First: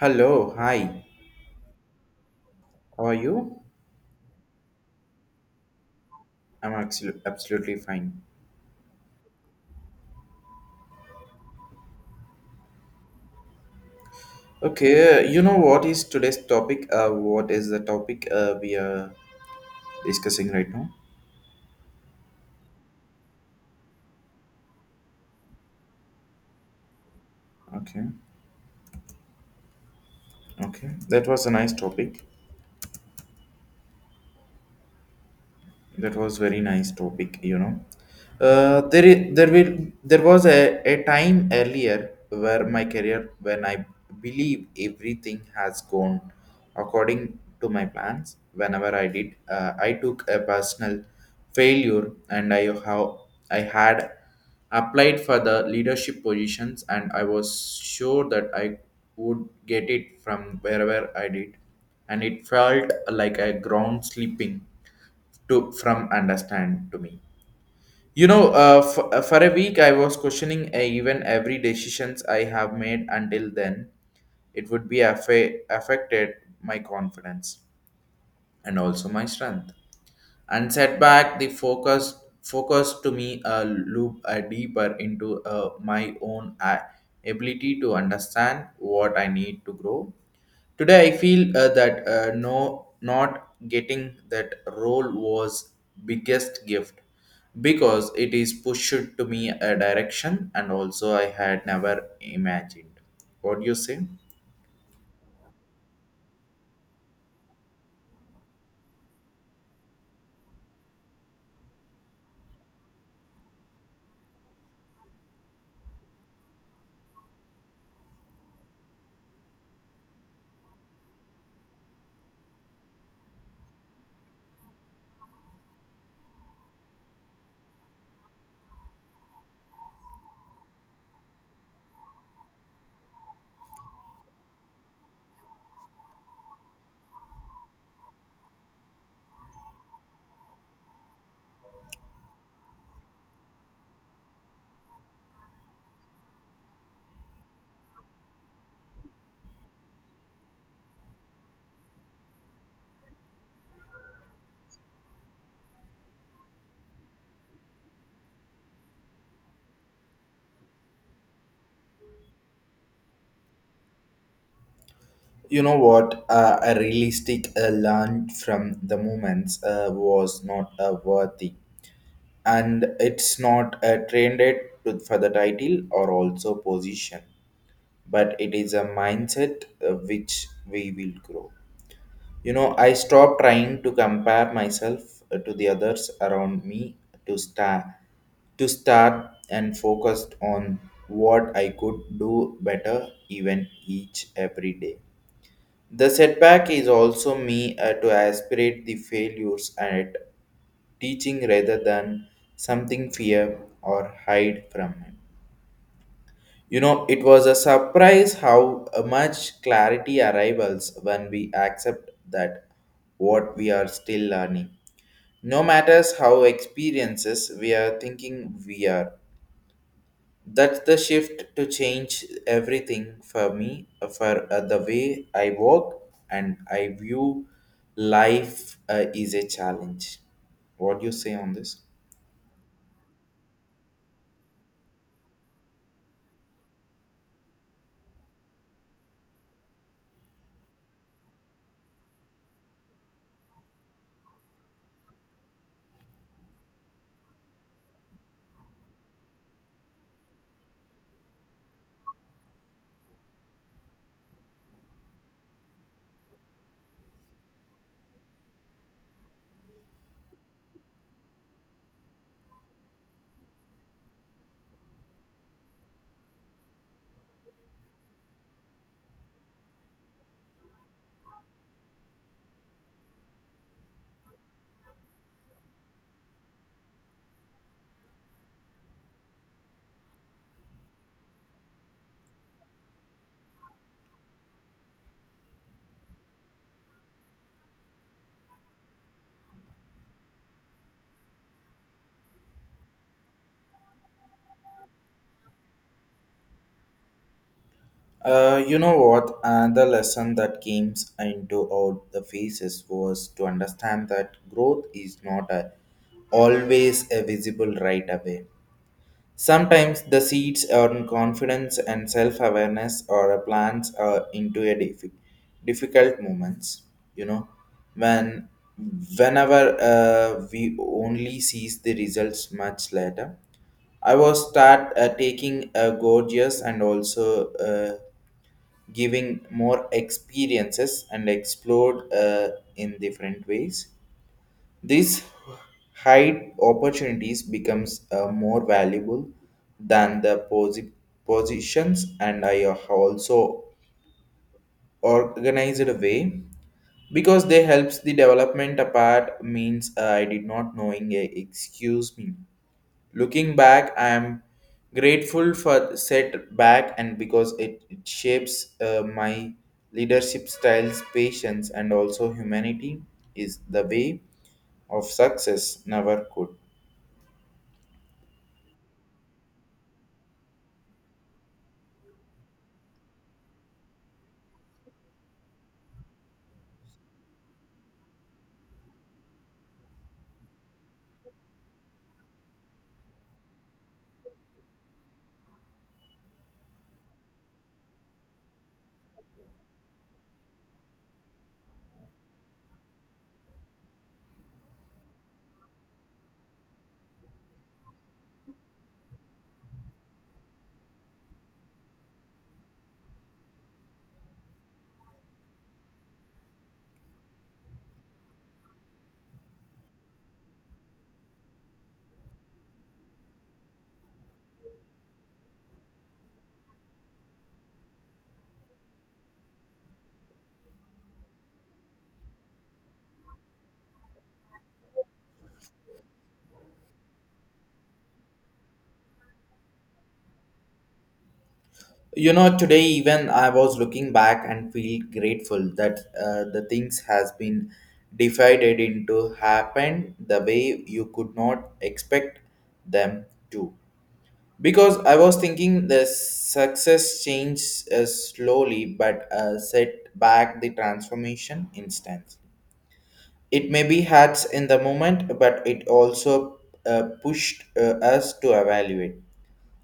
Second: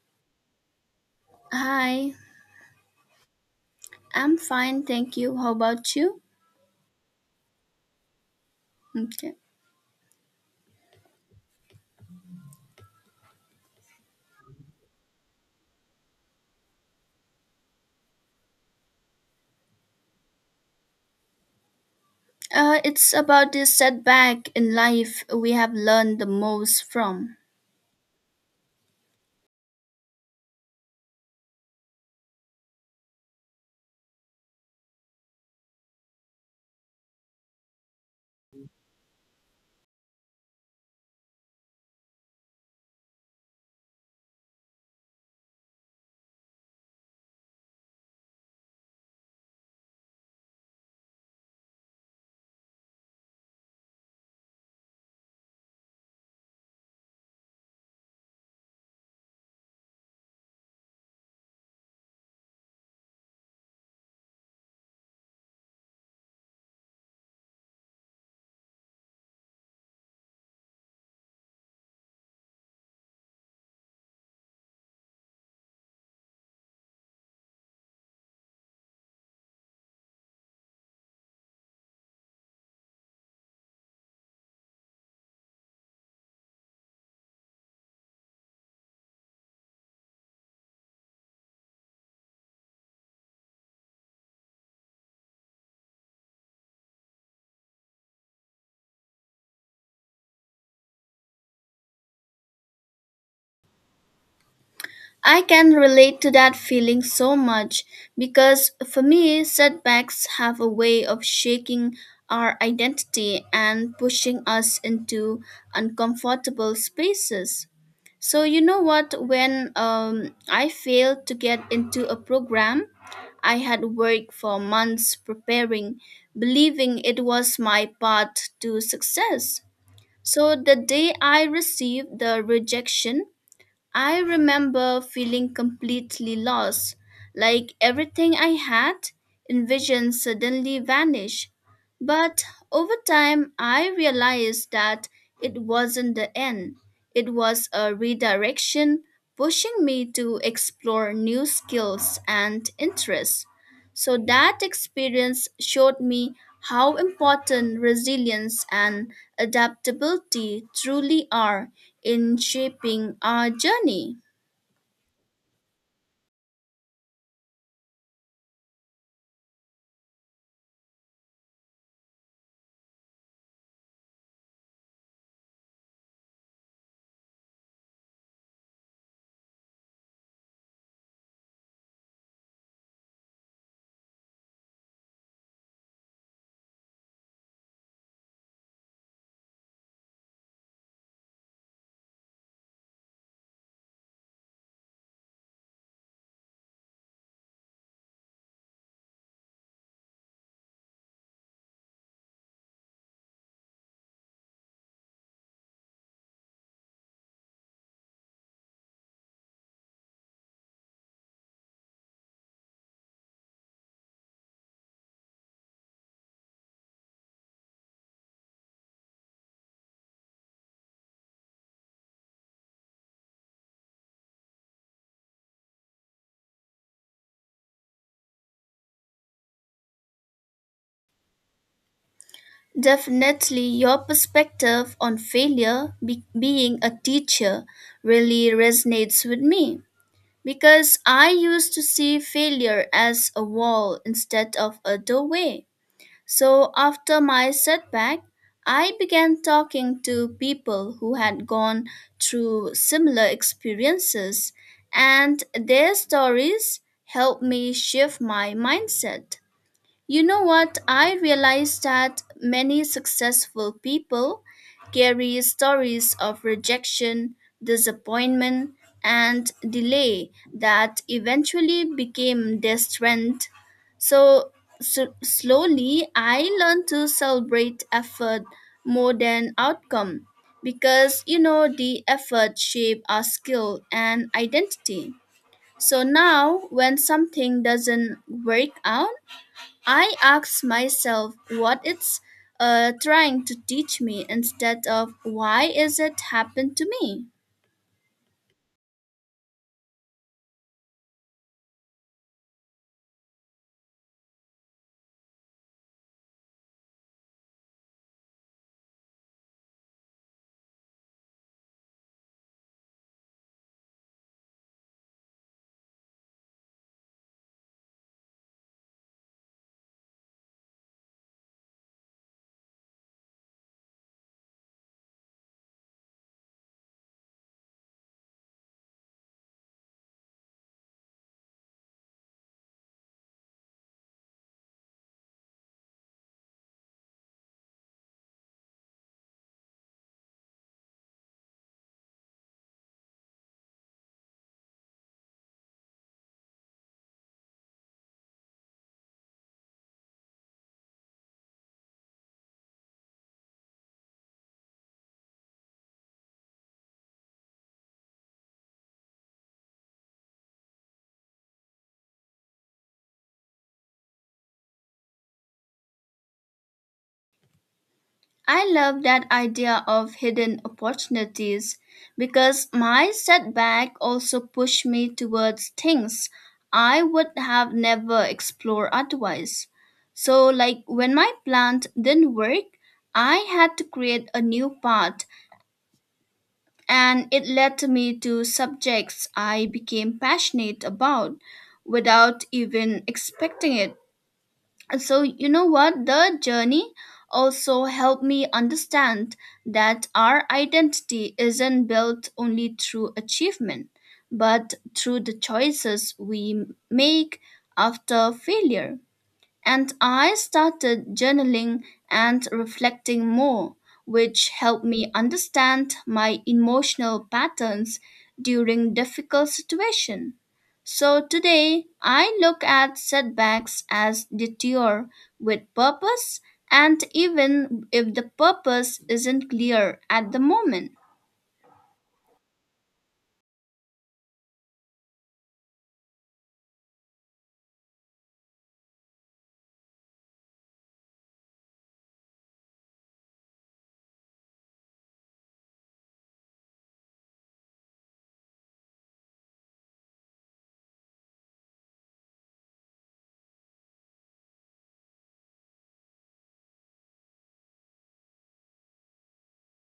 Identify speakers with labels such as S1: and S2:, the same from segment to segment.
S1: Hello, hi.
S2: Hi,
S1: How are you?
S2: I'm fine, thank you. How about you?
S1: I'm absolutely fine.
S2: Okay.
S1: Okay, you know what is today's topic? What is the topic we are discussing right now?
S2: It's about this setback in life we have learned the most from.
S1: Okay, okay. That was a nice topic. That was very nice topic, you know. There, I- there will, There was a time earlier where my career, when I believe everything has gone according to my plans. Whenever I did, I took a personal failure, and I how I had applied for the leadership positions, and I was sure that I would get it from wherever I did, and it felt like a ground sleeping to from understand to me you know for a week I was questioning even every decisions I have made until then it would be affected my confidence and also my strength and setback the focus to me loop deeper into my own ability to understand what I need to grow. Today, I feel that no, not getting that role was biggest gift because it is pushed to me a direction and also I had never imagined. What do you say?
S2: I can relate to that feeling so much because for me, setbacks have a way of shaking our identity and pushing us into uncomfortable spaces. So, you know what? When I failed to get into a program, I had worked for months preparing, believing it was my path to success. So, the day I received the rejection, I remember feeling completely lost, like everything I had envisioned suddenly vanished. But over time, I realized that it wasn't the end. It was a redirection pushing me to explore new skills and interests. So that experience showed me how important resilience and adaptability truly are in shaping our journey.
S1: You know what? A realistic learned from the moments was not worthy, and it's not trended to, for the title or also position, but it is a mindset which we will grow. You know, I stopped trying to compare myself to the others around me to start to start and focused on what I could do better even each every day. The setback is also me to aspirate the failures at teaching rather than something fear or hide from it. You know, it was a surprise how much clarity arrivals when we accept that what we are still learning. No matters how experiences we are thinking we are. That's the shift to change everything for me, for the way I work and I view life is a challenge. What do you say on this?
S2: Definitely, your perspective on failure being a teacher really resonates with me because I used to see failure as a wall instead of a doorway. So, after my setback, I began talking to people who had gone through similar experiences, and their stories helped me shift my mindset. You know what? I realized that many successful people carry stories of rejection, disappointment, and delay that eventually became their strength. So, so slowly, I learned to celebrate effort more than outcome because you know the effort shape our skill and identity. So now, when something doesn't work out, I ask myself what it's trying to teach me instead of why is it happened to me.
S1: You know what? Another lesson that came into all the phases was to understand that growth is not always a visible right away. Sometimes the seeds earn confidence and self-awareness or a plans are into a difficult moments. You know, when whenever we only sees the results much later, I was start taking a gorgeous and also. Giving more experiences and explored in different ways. This high opportunities becomes more valuable than the positions and I have also organized a way because they helps the development apart means I did not knowing a excuse me. Looking back, I am grateful for setback and because it shapes my leadership styles, patience, and also humanity is the way of success never could.
S2: I love that idea of hidden opportunities because my setback also pushed me towards things I would have never explored otherwise. So like when my plant didn't work, I had to create a new path and it led me to subjects I became passionate about without even expecting it. And so, you know what? The journey also helped me understand that our identity isn't built only through achievement, but through the choices we make after failure. And I started journaling and reflecting more, which helped me understand my emotional patterns during difficult situations. So today, I look at setbacks as detour with purpose, and even if the purpose isn't clear at the moment.
S1: You know, today even I was looking back and feel grateful that the things has been divided into happen the way you could not expect them to. Because I was thinking the success changed slowly but set back the transformation instance. It may be hats in the moment, but it also pushed us to evaluate.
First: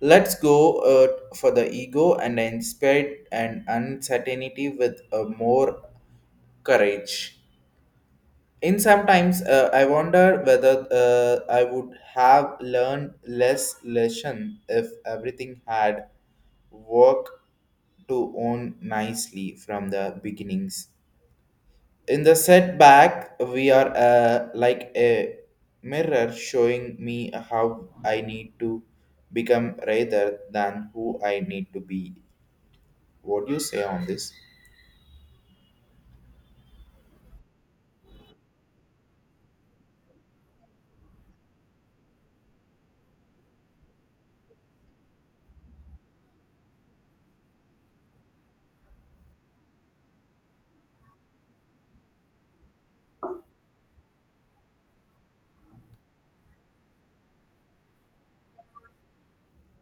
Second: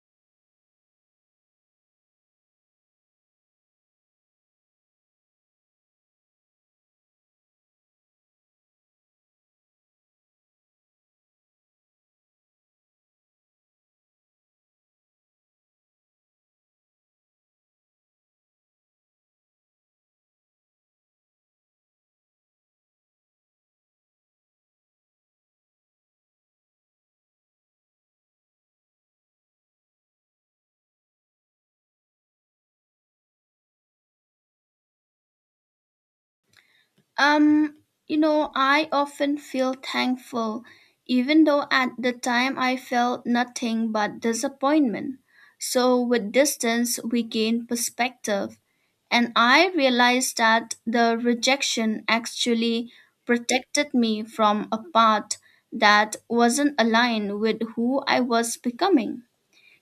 S1: Let's go for the ego and inspired and uncertainty with more courage. In sometimes I wonder whether I would have learned less lesson if everything had worked to own nicely from the beginnings. In the setback, we are like a mirror showing me how I need to become rather than who I need to be. What do you say on this?
S2: Um, you know, I often feel thankful, even though at the time I felt nothing but disappointment. So, with distance, we gain perspective. And I realized that the rejection actually protected me from a path that wasn't aligned with who I was becoming.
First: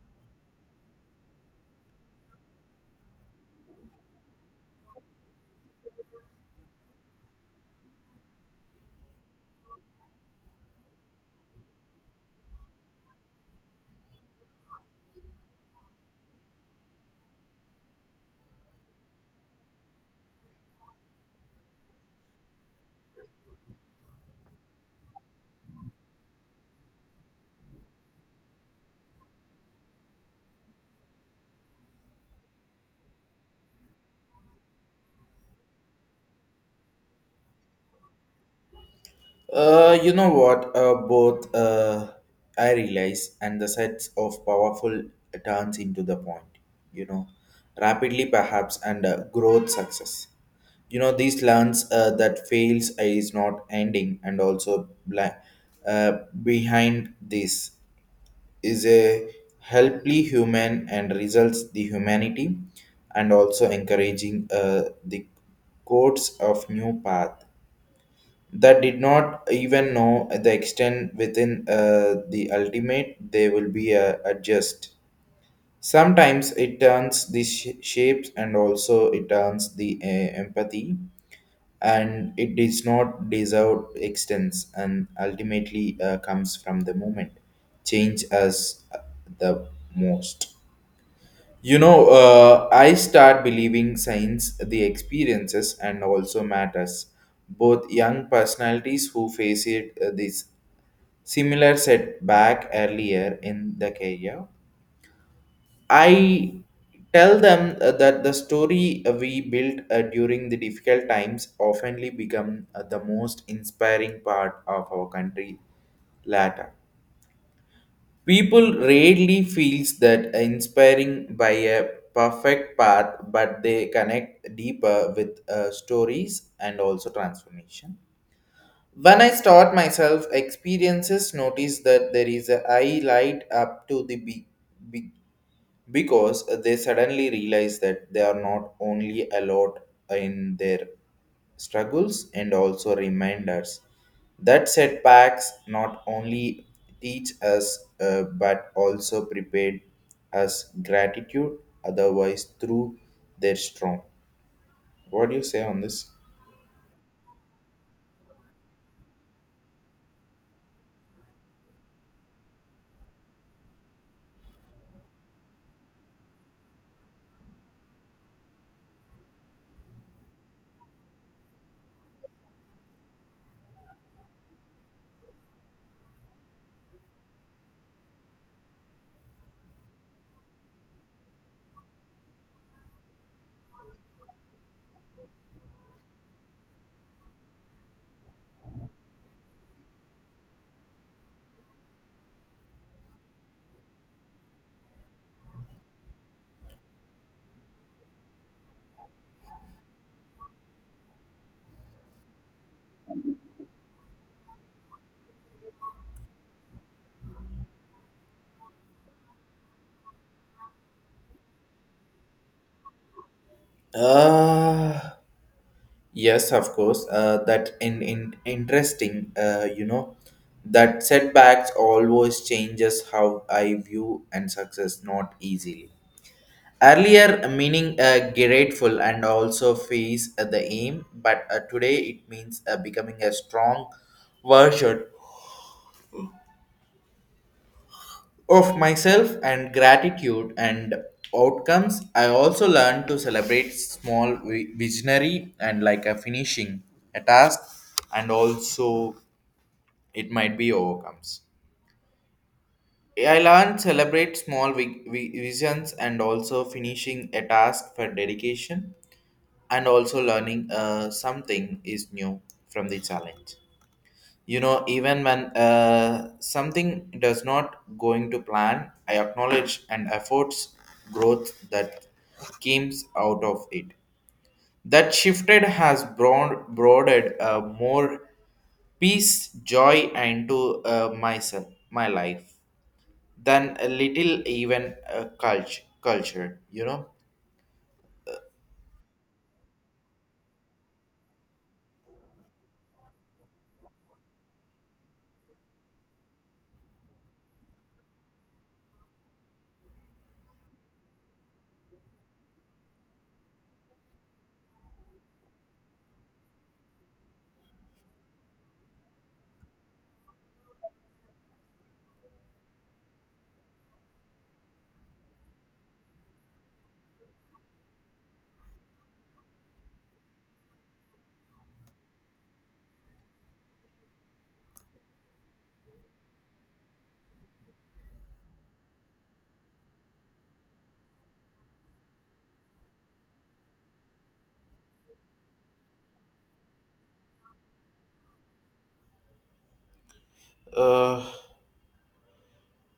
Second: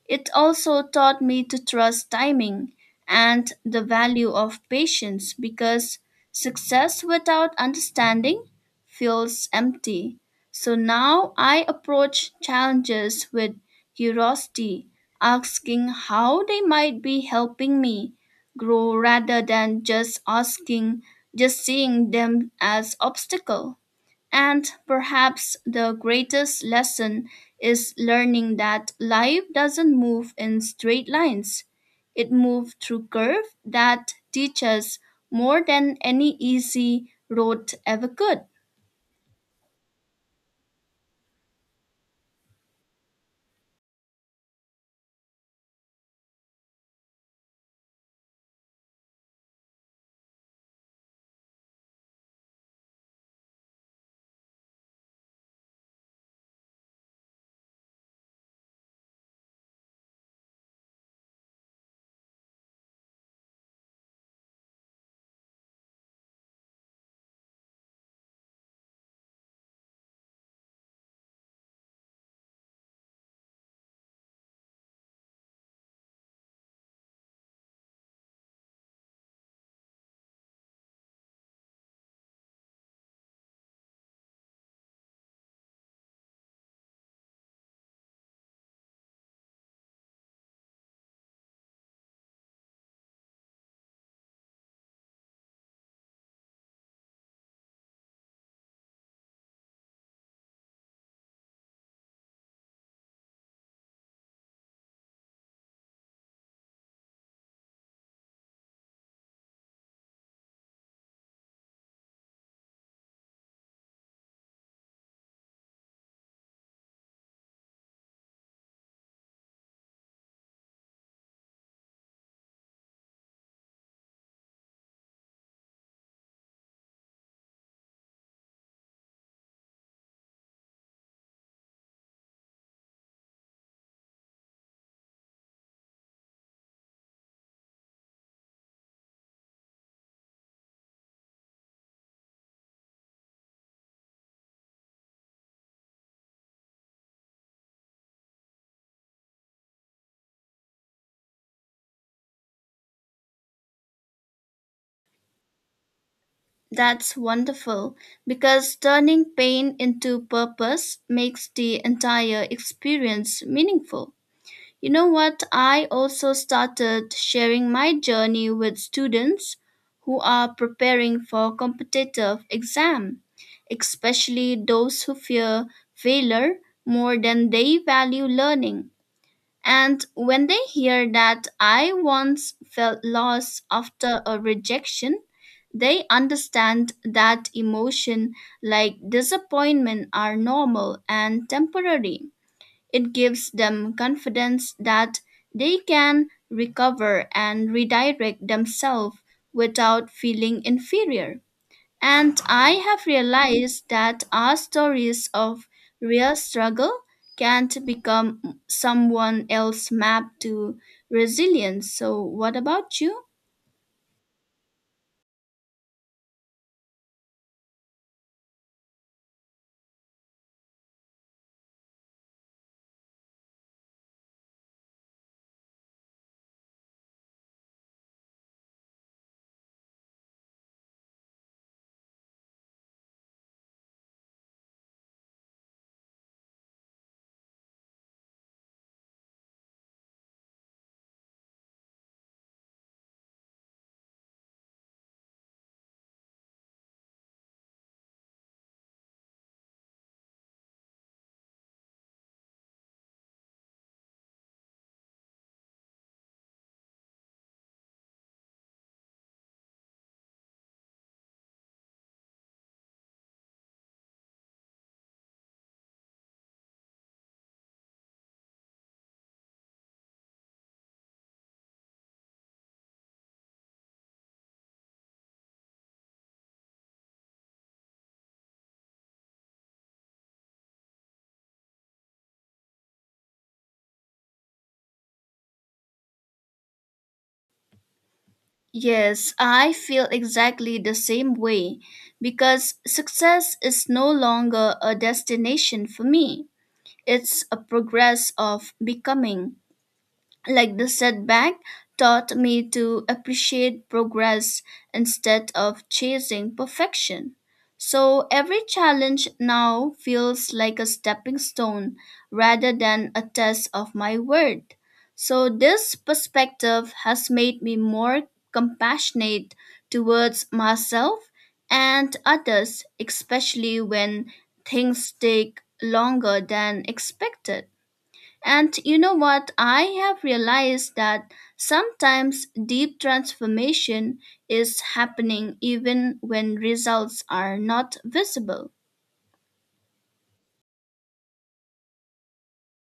S2: It also taught me to trust timing and the value of patience because success without understanding feels empty. So now I approach challenges with curiosity, asking how they might be helping me grow rather than just seeing them as obstacle. And perhaps the greatest lesson is learning that life doesn't move in straight lines. It moves through curves that teach us more than any easy road ever could.
S1: You know what? Both I realize and the sets of powerful turns into the point. You know, rapidly perhaps and growth success. You know these lands. That fails is not ending and also uh, behind this is a helply human and results the humanity and also encouraging the codes of new path that did not even know the extent within the ultimate they will be adjust sometimes it turns the shapes and also it turns the empathy and it does not deserve extents and ultimately comes from the moment change us the most. You know, I start believing science, the experiences, and also matters. Both young personalities who face it this similar setback earlier in the career. I tell them that the story we built during the difficult times oftenly become the most inspiring part of our country later. People rarely feels that inspiring by a perfect path, but they connect deeper with stories and also transformation. When I start myself, experiences notice that there is a I light up to the big because they suddenly realize that they are not only allowed in their struggles and also reminders that setbacks not only teach us but also prepared us gratitude otherwise through their strong. What do you say on this?
S2: That's wonderful because turning pain into purpose makes the entire experience meaningful. You know what? I also started sharing my journey with students who are preparing for competitive exam, especially those who fear failure more than they value learning. And when they hear that I once felt lost after a rejection, they understand that emotion like disappointment are normal and temporary. It gives them confidence that they can recover and redirect themselves without feeling inferior. And I have realized that our stories of real struggle can't become someone else's map to resilience. So, what about you?
S1: uh, Yes, of course. That in interesting, you know, that setbacks always changes how I view and success not easily. Earlier, meaning grateful and also face the aim, but today it means becoming a strong version of myself and gratitude and outcomes. I also learned to celebrate small visionary and like a finishing a task and also. It might be overcomes. I learned celebrate small visions and also finishing a task for dedication and also learning something is new from the challenge. You know, even when something does not going to plan, I acknowledge and efforts growth that came out of it. That shifted has broadened more peace, joy into myself, my life. Than a little even culture you know.
S2: Yes, I feel exactly the same way because success is no longer a destination for me. It's a progress of becoming. Like the setback taught me to appreciate progress instead of chasing perfection. So every challenge now feels like a stepping stone rather than a test of my worth. So this perspective has made me more compassionate towards myself and others, especially when things take longer than expected. And you know what? I have realized that sometimes deep transformation is happening even when results are not visible.
S1: uh,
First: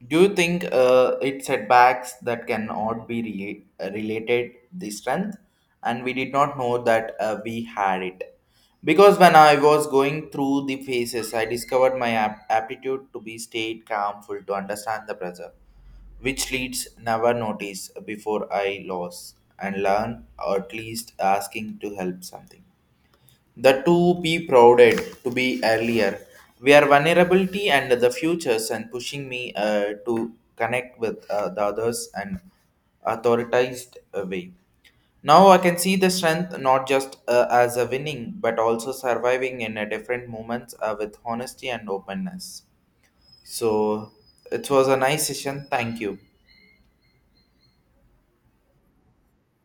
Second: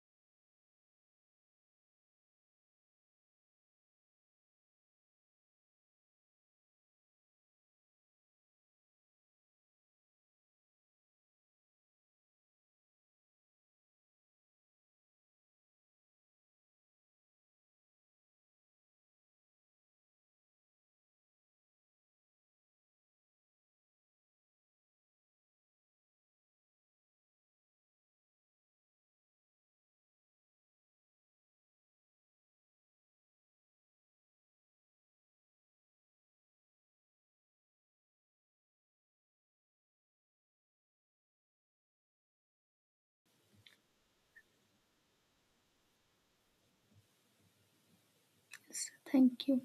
S1: do you think it's setbacks that cannot be related the strength and we did not know that we had it because when I was going through the phases I discovered my aptitude to be stayed calmful to understand the pressure which leads never notice before I lost and learn or at least asking to help something the two be prouded to be earlier. We are vulnerability and the futures and pushing me to connect with the others and authorized way. Now I can see the strength not just as a winning but also surviving in a different moments with honesty and openness. So it was a nice session. Thank you.
S2: Thank you.